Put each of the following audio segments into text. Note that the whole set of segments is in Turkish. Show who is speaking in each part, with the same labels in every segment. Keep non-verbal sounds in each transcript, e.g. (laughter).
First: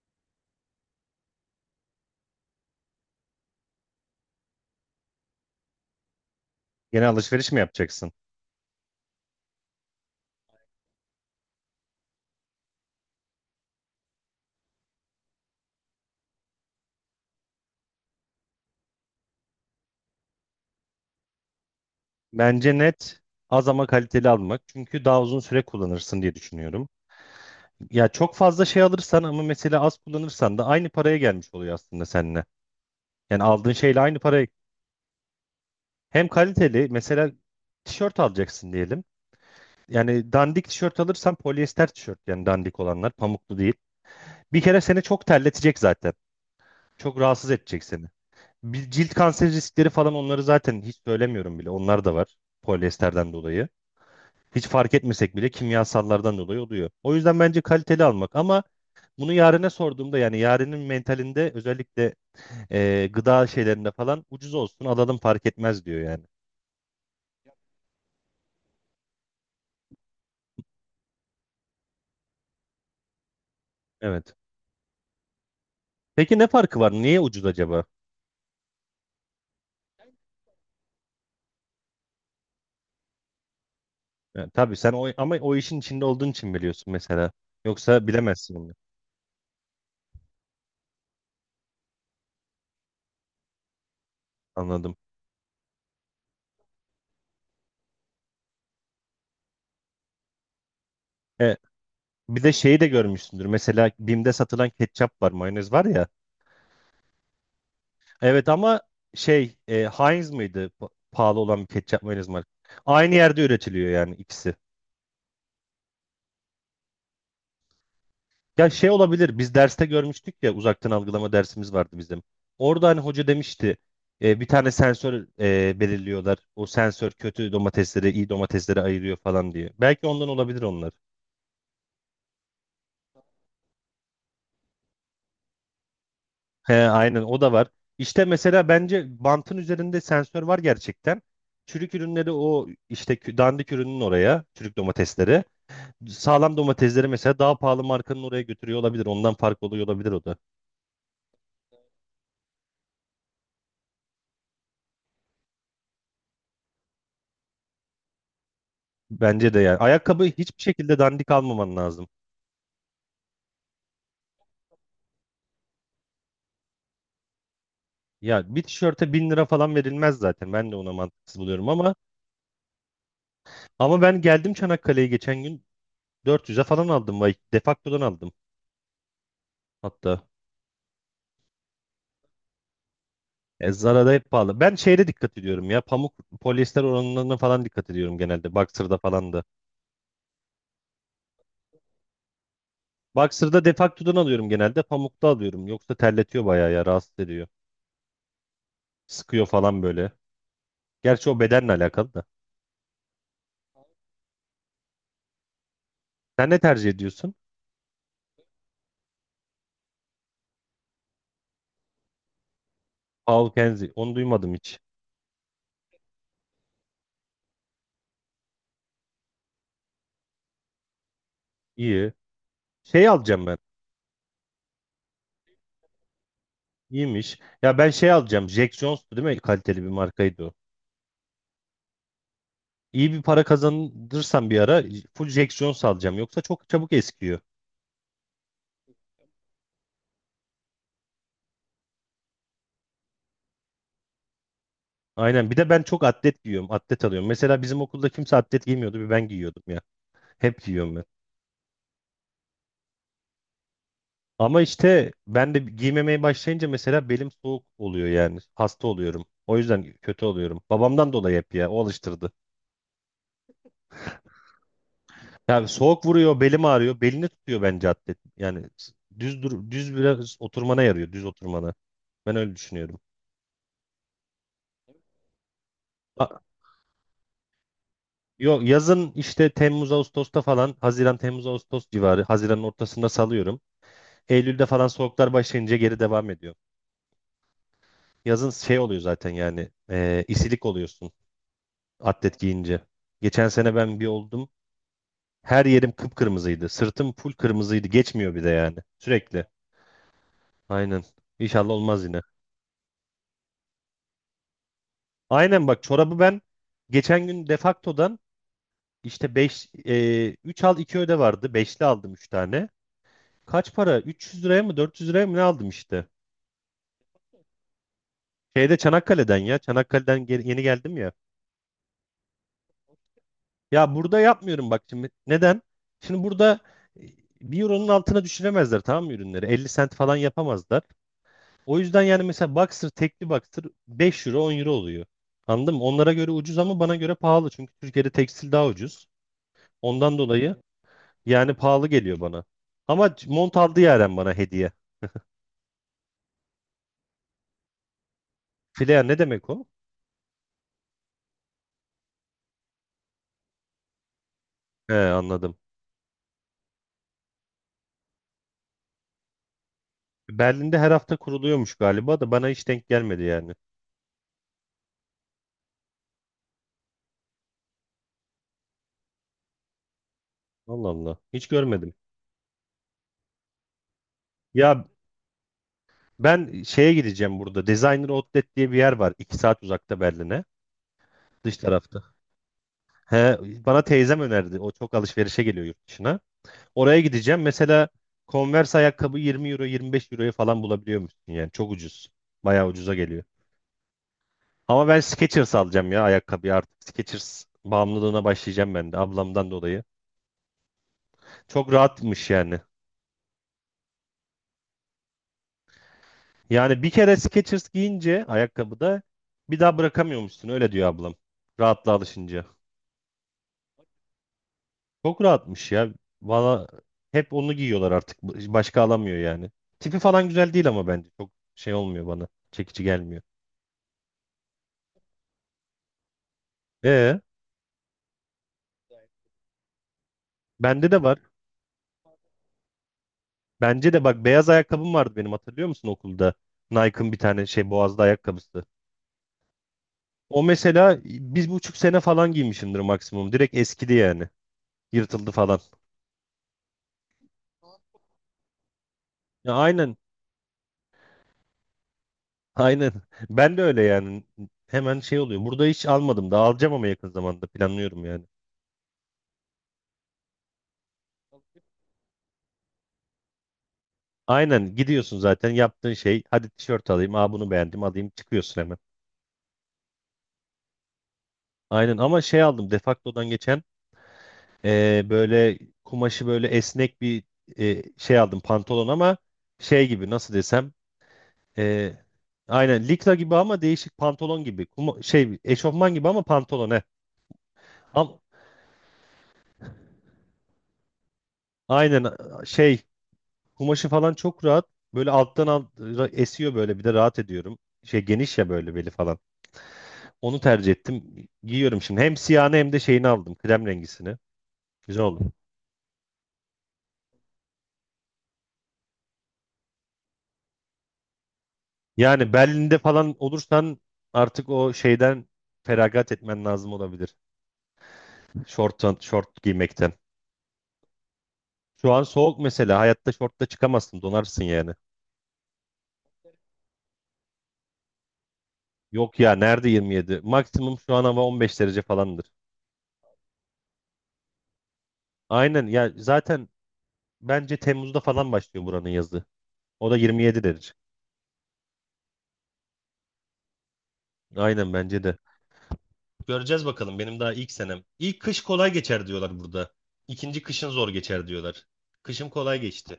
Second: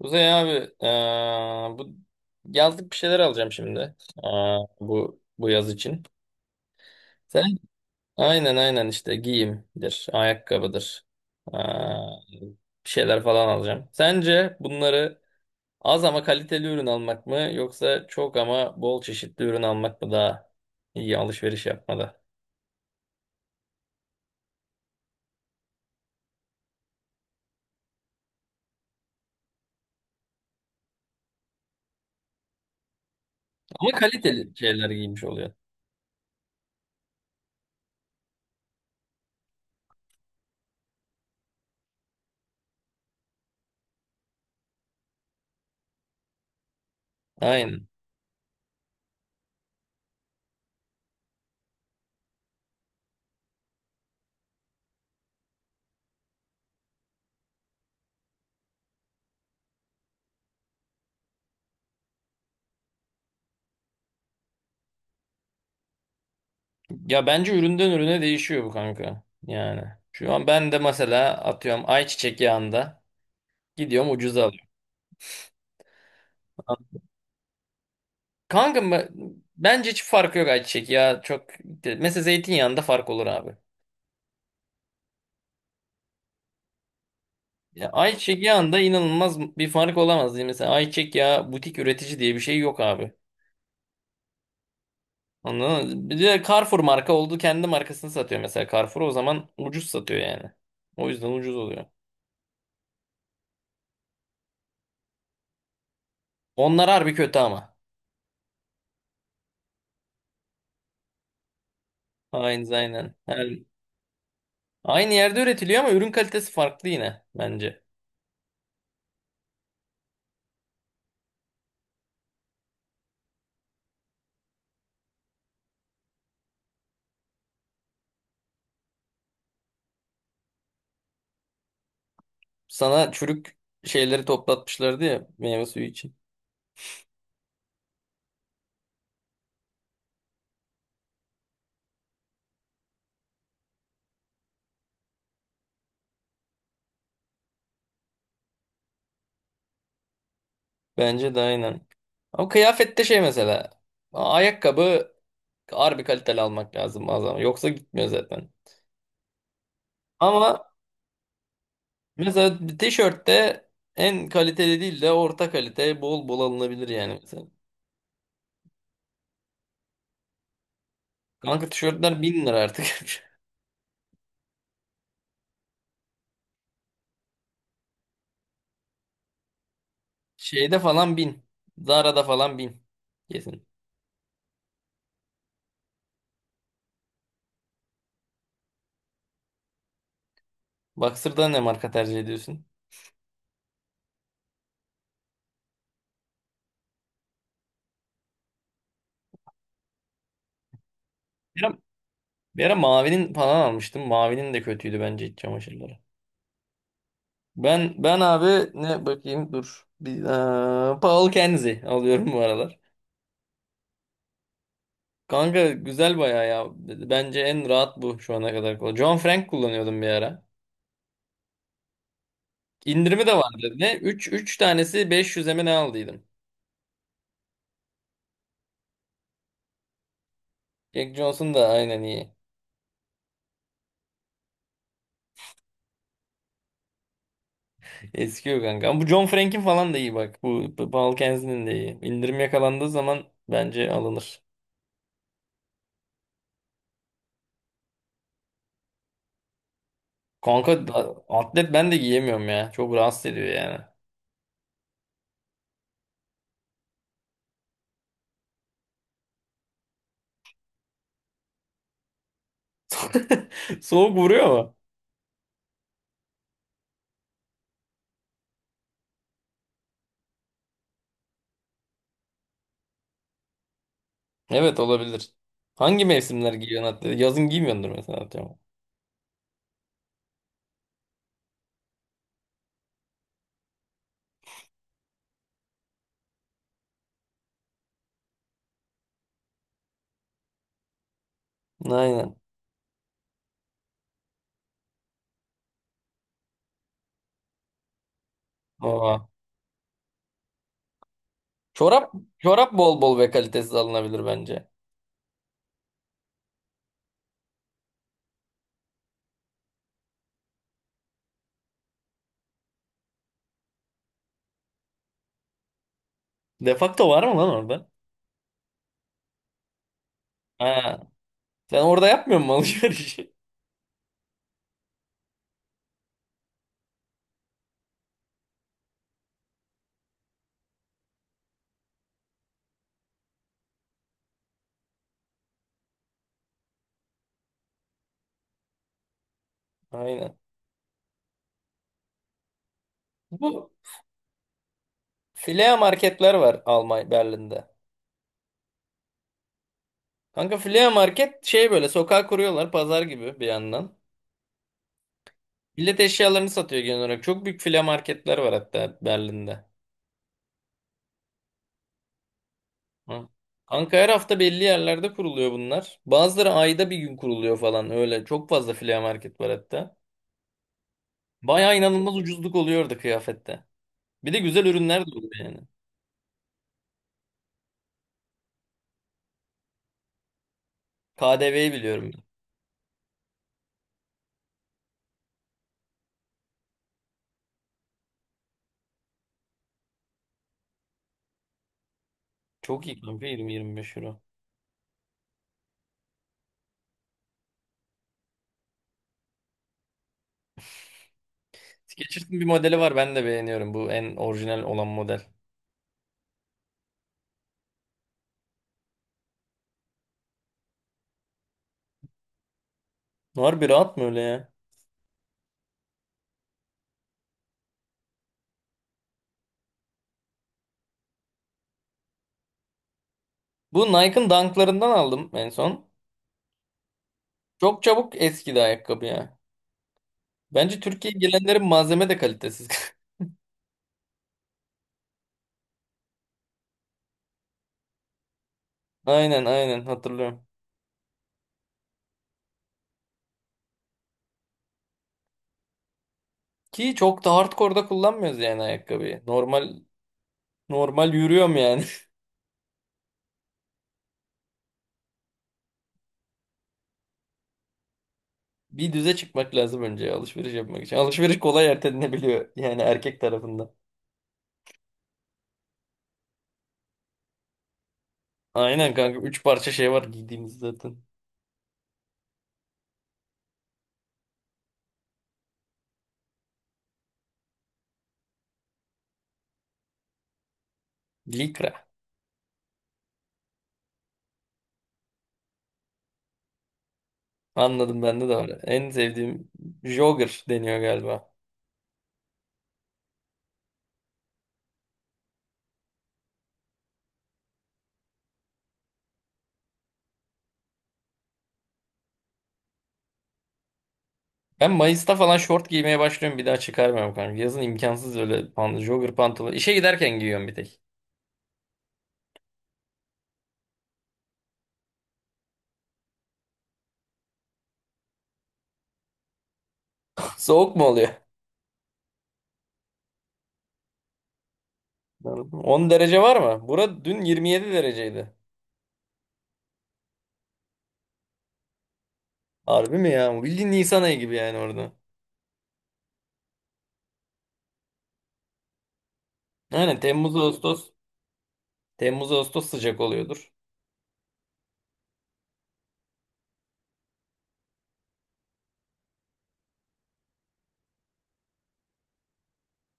Speaker 1: Kuzey abi, bu yazlık bir şeyler alacağım şimdi. Aa, bu yaz için.
Speaker 2: Yeni alışveriş
Speaker 1: Sen
Speaker 2: mi yapacaksın?
Speaker 1: aynen aynen işte giyimdir, ayakkabıdır. Aa, bir şeyler falan alacağım. Sence bunları az ama kaliteli ürün almak mı yoksa çok ama bol çeşitli ürün almak mı daha iyi alışveriş yapmada?
Speaker 2: Bence net az ama kaliteli almak. Çünkü daha uzun süre kullanırsın diye düşünüyorum. Ya çok fazla şey alırsan ama mesela az kullanırsan da aynı paraya gelmiş oluyor aslında seninle. Yani aldığın
Speaker 1: Ama
Speaker 2: şeyle aynı paraya.
Speaker 1: kaliteli şeyler giymiş oluyor.
Speaker 2: Hem kaliteli mesela tişört alacaksın diyelim. Yani dandik tişört alırsan polyester tişört yani dandik olanlar pamuklu değil. Bir kere seni çok terletecek zaten. Çok rahatsız edecek
Speaker 1: Aynen.
Speaker 2: seni. Bir cilt kanseri riskleri falan onları zaten hiç söylemiyorum bile. Onlar da var polyesterden dolayı. Hiç fark etmesek bile kimyasallardan dolayı oluyor. O yüzden bence kaliteli almak ama bunu yarına sorduğumda yani yarının mentalinde özellikle gıda şeylerinde falan ucuz olsun alalım fark etmez diyor yani.
Speaker 1: Ya bence üründen ürüne değişiyor bu kanka. Yani şu an ben de mesela atıyorum ayçiçek yağında gidiyorum,
Speaker 2: Evet.
Speaker 1: ucuza alıyorum.
Speaker 2: Peki ne farkı var? Niye ucuz acaba?
Speaker 1: Kanka, bence hiç farkı yok ayçiçek ya. Çok mesela zeytinyağında fark olur abi.
Speaker 2: Yani tabii sen o, ama o işin içinde olduğun için biliyorsun mesela.
Speaker 1: Ya
Speaker 2: Yoksa
Speaker 1: ayçiçek
Speaker 2: bilemezsin onu.
Speaker 1: yağında inanılmaz bir fark olamaz diye. Mesela ayçiçek yağı butik üretici diye bir şey yok abi.
Speaker 2: Anladım.
Speaker 1: Anladın mı? Bir de Carrefour marka oldu, kendi markasını satıyor mesela Carrefour, o zaman ucuz satıyor yani. O yüzden
Speaker 2: E,
Speaker 1: ucuz oluyor.
Speaker 2: bir de şeyi de görmüşsündür. Mesela Bim'de satılan ketçap var, mayonez var ya.
Speaker 1: Onlar harbi kötü ama.
Speaker 2: Evet ama şey Heinz mıydı? Pahalı olan bir ketçap mayonez marka.
Speaker 1: Aynen
Speaker 2: Aynı
Speaker 1: aynen.
Speaker 2: yerde
Speaker 1: Yani
Speaker 2: üretiliyor yani ikisi.
Speaker 1: aynı yerde üretiliyor ama ürün kalitesi farklı yine bence.
Speaker 2: Ya şey olabilir biz derste görmüştük ya uzaktan algılama dersimiz vardı bizim. Orada hani hoca demişti bir tane sensör belirliyorlar. O sensör kötü domatesleri iyi domatesleri ayırıyor falan diye. Belki ondan olabilir onlar.
Speaker 1: Sana çürük şeyleri toplatmışlardı ya meyve suyu için.
Speaker 2: He, aynen o da var. İşte mesela bence bantın üzerinde sensör var gerçekten. Çürük ürünleri o işte dandik ürünün oraya çürük domatesleri. Sağlam domatesleri mesela daha pahalı markanın oraya götürüyor olabilir. Ondan fark oluyor olabilir o da.
Speaker 1: Bence de aynen. Ama kıyafette şey mesela. Ayakkabı harbi kaliteli almak lazım bazen. Yoksa gitmiyor zaten.
Speaker 2: Bence de yani. Ayakkabı hiçbir
Speaker 1: Ama
Speaker 2: şekilde dandik almaman lazım.
Speaker 1: mesela bir tişörtte en kaliteli değil de orta kalite bol bol alınabilir yani mesela.
Speaker 2: Ya bir tişörte 1.000 lira falan verilmez zaten. Ben de ona mantıksız buluyorum
Speaker 1: Kanka
Speaker 2: ama
Speaker 1: tişörtler 1.000 lira artık. (laughs)
Speaker 2: ben geldim Çanakkale'ye geçen gün 400'e falan aldım. Vay, Defakto'dan aldım hatta.
Speaker 1: Şeyde falan 1.000. Zara'da falan 1.000. Kesin.
Speaker 2: E, Zara'da hep pahalı. Ben şeyde dikkat ediyorum ya. Pamuk polyester oranlarına falan dikkat ediyorum genelde. Boxer'da falan da.
Speaker 1: Boxer'da ne marka tercih ediyorsun?
Speaker 2: Boxer'da Defakto'dan alıyorum genelde. Pamukta alıyorum. Yoksa terletiyor bayağı ya. Rahatsız ediyor. Sıkıyor falan böyle. Gerçi o
Speaker 1: Bir
Speaker 2: bedenle
Speaker 1: ara,
Speaker 2: alakalı da.
Speaker 1: bir ara mavinin falan almıştım. Mavinin de kötüydü bence iç çamaşırları.
Speaker 2: Sen ne tercih ediyorsun?
Speaker 1: Ben abi ne bakayım dur. Bir, Paul Kenzie alıyorum bu aralar.
Speaker 2: Paul Kenzie. Onu duymadım hiç.
Speaker 1: Kanka güzel bayağı ya. Bence en rahat bu şu ana kadar. John Frank kullanıyordum bir ara.
Speaker 2: İyi. Şey
Speaker 1: İndirimi de
Speaker 2: alacağım ben.
Speaker 1: vardı. Ne? Üç tanesi 500'e mi ne aldıydım.
Speaker 2: İyiymiş. Ya ben şey alacağım. Jack Jones'tu değil mi? Kaliteli bir markaydı o.
Speaker 1: Jack Johnson da aynen iyi.
Speaker 2: İyi bir para kazanırsam bir ara full Jack Jones alacağım. Yoksa çok çabuk eskiyor.
Speaker 1: Eskiyor kanka. Ama bu John Frank'in falan da iyi bak. Bu Paul Kensley'nin de iyi. İndirim yakalandığı zaman bence alınır.
Speaker 2: Aynen. Bir de ben çok atlet giyiyorum. Atlet alıyorum. Mesela bizim okulda kimse atlet giymiyordu. Bir ben giyiyordum ya. Hep
Speaker 1: Kanka,
Speaker 2: giyiyorum ben.
Speaker 1: atlet ben de giyemiyorum ya. Çok rahatsız ediyor yani.
Speaker 2: Ama işte ben de giymemeye başlayınca mesela belim soğuk oluyor yani. Hasta oluyorum. O yüzden kötü oluyorum. Babamdan dolayı hep ya. O alıştırdı.
Speaker 1: (laughs) Soğuk vuruyor mu?
Speaker 2: Yani soğuk vuruyor, belim ağrıyor. Belini tutuyor bence atlet. Yani düz dur, düz biraz oturmana yarıyor, düz oturmana. Ben öyle düşünüyorum.
Speaker 1: Evet olabilir. Hangi
Speaker 2: A-
Speaker 1: mevsimler giyiyorsun atlet? Yazın giymiyordur mesela atıyorum.
Speaker 2: Yok, yazın işte Temmuz Ağustos'ta falan Haziran Temmuz Ağustos civarı Haziran'ın ortasında salıyorum. Eylül'de falan soğuklar başlayınca geri devam ediyor. Yazın şey oluyor zaten yani isilik oluyorsun
Speaker 1: Aynen.
Speaker 2: atlet giyince. Geçen sene ben bir oldum. Her yerim kıpkırmızıydı. Sırtım full kırmızıydı. Geçmiyor bir de yani.
Speaker 1: O.
Speaker 2: Sürekli. Aynen. İnşallah olmaz
Speaker 1: Çorap
Speaker 2: yine.
Speaker 1: çorap bol bol ve kalitesiz alınabilir bence.
Speaker 2: Aynen bak çorabı ben geçen gün Defakto'dan işte 5 3 al 2 öde vardı. 5'li aldım 3 tane. Kaç para? 300 liraya mı 400 liraya mı ne aldım işte.
Speaker 1: Defakto var mı lan orada?
Speaker 2: Şeyde Çanakkale'den ya. Çanakkale'den yeni geldim
Speaker 1: Ha,
Speaker 2: ya.
Speaker 1: sen orada yapmıyor musun alışverişi?
Speaker 2: Ya burada yapmıyorum bak şimdi. Neden? Şimdi burada e, bir euronun altına düşüremezler tamam mı ürünleri? 50 sent falan yapamazlar. O yüzden yani mesela Boxer tekli Boxer 5 euro 10 euro oluyor. Anladın mı? Onlara göre ucuz ama bana göre pahalı. Çünkü Türkiye'de tekstil daha ucuz.
Speaker 1: (laughs)
Speaker 2: Ondan
Speaker 1: Aynen.
Speaker 2: dolayı yani pahalı geliyor bana. Ama mont
Speaker 1: Bu
Speaker 2: aldı Yaren bana hediye.
Speaker 1: Flea marketler var Almanya Berlin'de.
Speaker 2: Flair ne demek o?
Speaker 1: Kanka Flea market şey böyle sokağa kuruyorlar, pazar gibi bir yandan.
Speaker 2: He, anladım.
Speaker 1: Millet eşyalarını satıyor genel olarak. Çok büyük Flea marketler var hatta Berlin'de.
Speaker 2: Berlin'de her hafta kuruluyormuş galiba da bana hiç denk gelmedi
Speaker 1: Hı.
Speaker 2: yani.
Speaker 1: Kanka her hafta belli yerlerde kuruluyor bunlar. Bazıları ayda bir gün kuruluyor falan öyle. Çok fazla Flea market var hatta.
Speaker 2: Allah Allah. Hiç
Speaker 1: Baya
Speaker 2: görmedim.
Speaker 1: inanılmaz ucuzluk oluyordu kıyafette. Bir de güzel
Speaker 2: Ya
Speaker 1: ürünler de oluyor yani.
Speaker 2: ben şeye gideceğim burada. Designer Outlet diye bir yer var. İki saat uzakta Berlin'e. Dış
Speaker 1: KDV'yi
Speaker 2: tarafta.
Speaker 1: biliyorum ben.
Speaker 2: He, bana teyzem önerdi. O çok alışverişe geliyor yurt dışına. Oraya gideceğim. Mesela Converse ayakkabı 20 euro 25 euroya falan bulabiliyormuşsun yani. Çok ucuz. Bayağı
Speaker 1: Çok
Speaker 2: ucuza
Speaker 1: iyi
Speaker 2: geliyor.
Speaker 1: kanka, 20-25 euro.
Speaker 2: Ama ben Skechers alacağım ya ayakkabıyı artık. Skechers bağımlılığına başlayacağım ben de ablamdan dolayı. Çok rahatmış
Speaker 1: Skechers'ın bir
Speaker 2: yani.
Speaker 1: modeli var ben de beğeniyorum. Bu en orijinal olan model.
Speaker 2: Yani bir kere Skechers giyince ayakkabıda bir daha bırakamıyormuşsun öyle diyor ablam. Rahatla alışınca.
Speaker 1: Harbi rahat mı öyle ya?
Speaker 2: Çok rahatmış ya. Valla hep onu giyiyorlar artık. Başka alamıyor yani. Tipi falan güzel değil ama bence. Çok şey olmuyor bana. Çekici gelmiyor.
Speaker 1: Bu Nike'ın Dunk'larından aldım en son.
Speaker 2: E,
Speaker 1: Çok çabuk eskidi ayakkabı ya. Bence
Speaker 2: bende de var.
Speaker 1: Türkiye'ye gelenlerin malzeme de kalitesiz. (laughs)
Speaker 2: Bence de bak beyaz ayakkabım vardı benim hatırlıyor musun okulda? Nike'ın bir tane şey boğazlı ayakkabısı.
Speaker 1: Aynen aynen
Speaker 2: O
Speaker 1: hatırlıyorum.
Speaker 2: mesela bir buçuk sene falan giymişimdir maksimum. Direkt eskidi yani. Yırtıldı falan.
Speaker 1: Ki çok da hardcore'da kullanmıyoruz yani ayakkabıyı.
Speaker 2: Ya
Speaker 1: Normal
Speaker 2: aynen.
Speaker 1: normal yürüyorum yani.
Speaker 2: Aynen. (laughs) Ben de öyle yani. Hemen şey oluyor. Burada hiç almadım da alacağım ama yakın zamanda planlıyorum yani.
Speaker 1: (laughs) Bir düze çıkmak lazım önce alışveriş yapmak için. Alışveriş kolay ertelenebiliyor yani erkek tarafından.
Speaker 2: Aynen gidiyorsun zaten yaptığın şey. Hadi tişört alayım. Aa, bunu beğendim alayım. Çıkıyorsun hemen.
Speaker 1: Aynen kanka. 3 parça şey var giydiğimiz zaten.
Speaker 2: Aynen ama şey aldım Defacto'dan geçen böyle kumaşı böyle esnek bir şey aldım pantolon ama şey gibi nasıl desem.
Speaker 1: Likra.
Speaker 2: Ee, aynen likra gibi ama değişik pantolon gibi. Şey eşofman gibi ama pantolon he.
Speaker 1: Anladım,
Speaker 2: Am-
Speaker 1: bende de var. En sevdiğim jogger deniyor galiba.
Speaker 2: aynen şey kumaşı falan çok rahat. Böyle alttan esiyor böyle bir de rahat ediyorum. Şey geniş ya böyle beli falan. Onu tercih ettim. Giyiyorum şimdi. Hem siyahını hem de şeyini aldım. Krem rengisini.
Speaker 1: Ben
Speaker 2: Güzel
Speaker 1: Mayıs'ta
Speaker 2: oldu.
Speaker 1: falan şort giymeye başlıyorum. Bir daha çıkarmıyorum kanka. Yazın imkansız öyle pant jogger pantolon. İşe giderken giyiyorum bir tek.
Speaker 2: Yani Berlin'de falan olursan artık o şeyden feragat etmen lazım olabilir. Şort, giymekten.
Speaker 1: (laughs) Soğuk mu oluyor?
Speaker 2: Şu an soğuk mesela. Hayatta şortla çıkamazsın. Donarsın yani.
Speaker 1: 10 derece var mı? Bura dün 27 dereceydi.
Speaker 2: Yok ya nerede 27? Maksimum şu an hava 15 derece falandır.
Speaker 1: Harbi mi ya? Bildiğin Nisan ayı gibi yani orada.
Speaker 2: Aynen ya zaten bence Temmuz'da falan başlıyor buranın yazı. O da
Speaker 1: Aynen, Temmuz
Speaker 2: 27 derece.
Speaker 1: Ağustos. Temmuz Ağustos sıcak oluyordur.
Speaker 2: Aynen bence de. Göreceğiz bakalım benim daha ilk senem. İlk kış kolay geçer diyorlar burada. İkinci kışın zor geçer diyorlar. Kışım kolay geçti.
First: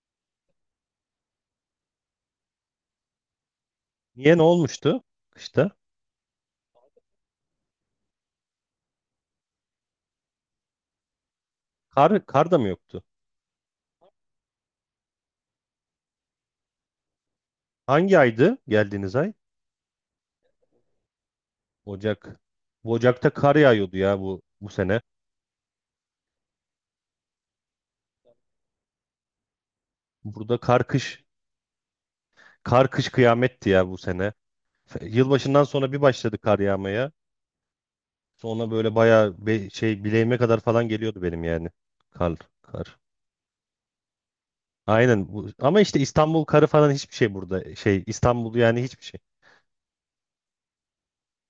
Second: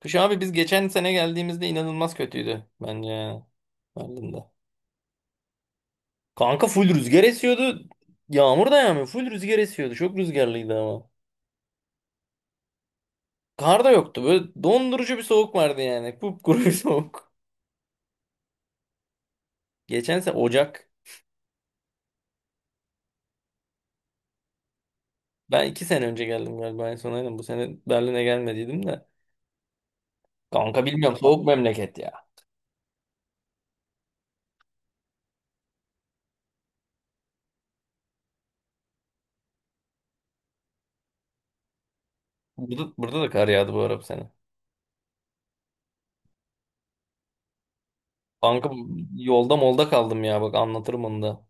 Speaker 1: Kış abi, biz geçen sene geldiğimizde inanılmaz kötüydü bence yani.
Speaker 2: Niye ne
Speaker 1: Berlin'de.
Speaker 2: olmuştu kışta?
Speaker 1: Kanka full rüzgar esiyordu. Yağmur da yağmıyor. Full rüzgar esiyordu. Çok rüzgarlıydı ama.
Speaker 2: Kar, da mı yoktu?
Speaker 1: Kar da yoktu. Böyle dondurucu bir soğuk vardı yani. Kupkuru bir (laughs) soğuk.
Speaker 2: Hangi aydı geldiğiniz ay?
Speaker 1: Geçen sene Ocak.
Speaker 2: Ocak. Bu Ocak'ta kar yağıyordu ya bu sene.
Speaker 1: Ben 2 sene önce geldim galiba en son, aynen. Bu sene Berlin'e gelmediydim de.
Speaker 2: Burada kar
Speaker 1: Kanka bilmiyorum,
Speaker 2: kış
Speaker 1: soğuk memleket ya.
Speaker 2: kıyametti ya bu sene. Yılbaşından sonra bir başladı kar yağmaya. Sonra böyle bayağı şey bileğime kadar falan geliyordu benim yani. Kar,
Speaker 1: Burada,
Speaker 2: kar.
Speaker 1: burada da kar yağdı bu ara bu sene.
Speaker 2: Aynen bu. Ama işte İstanbul karı falan hiçbir şey burada. Şey İstanbul
Speaker 1: Kanka
Speaker 2: yani hiçbir şey.
Speaker 1: yolda molda kaldım ya, bak anlatırım onu da.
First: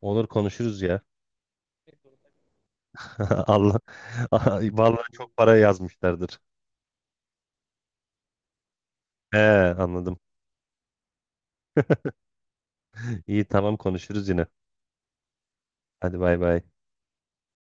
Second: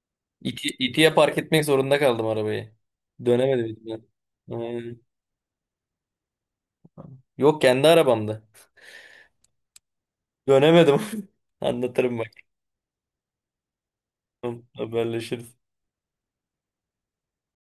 Speaker 2: Olur
Speaker 1: İti,
Speaker 2: konuşuruz ya.
Speaker 1: itiye park etmek zorunda kaldım arabayı.
Speaker 2: (laughs)
Speaker 1: Dönemedim
Speaker 2: Allah.
Speaker 1: ben.
Speaker 2: (laughs)
Speaker 1: Aynen.
Speaker 2: Vallahi çok para yazmışlardır.
Speaker 1: Yok, kendi arabamda.
Speaker 2: He, anladım.
Speaker 1: Dönemedim. (laughs) Anlatırım bak.
Speaker 2: İyi, tamam konuşuruz yine.
Speaker 1: Tamam, haberleşiriz.
Speaker 2: Hadi bay bay.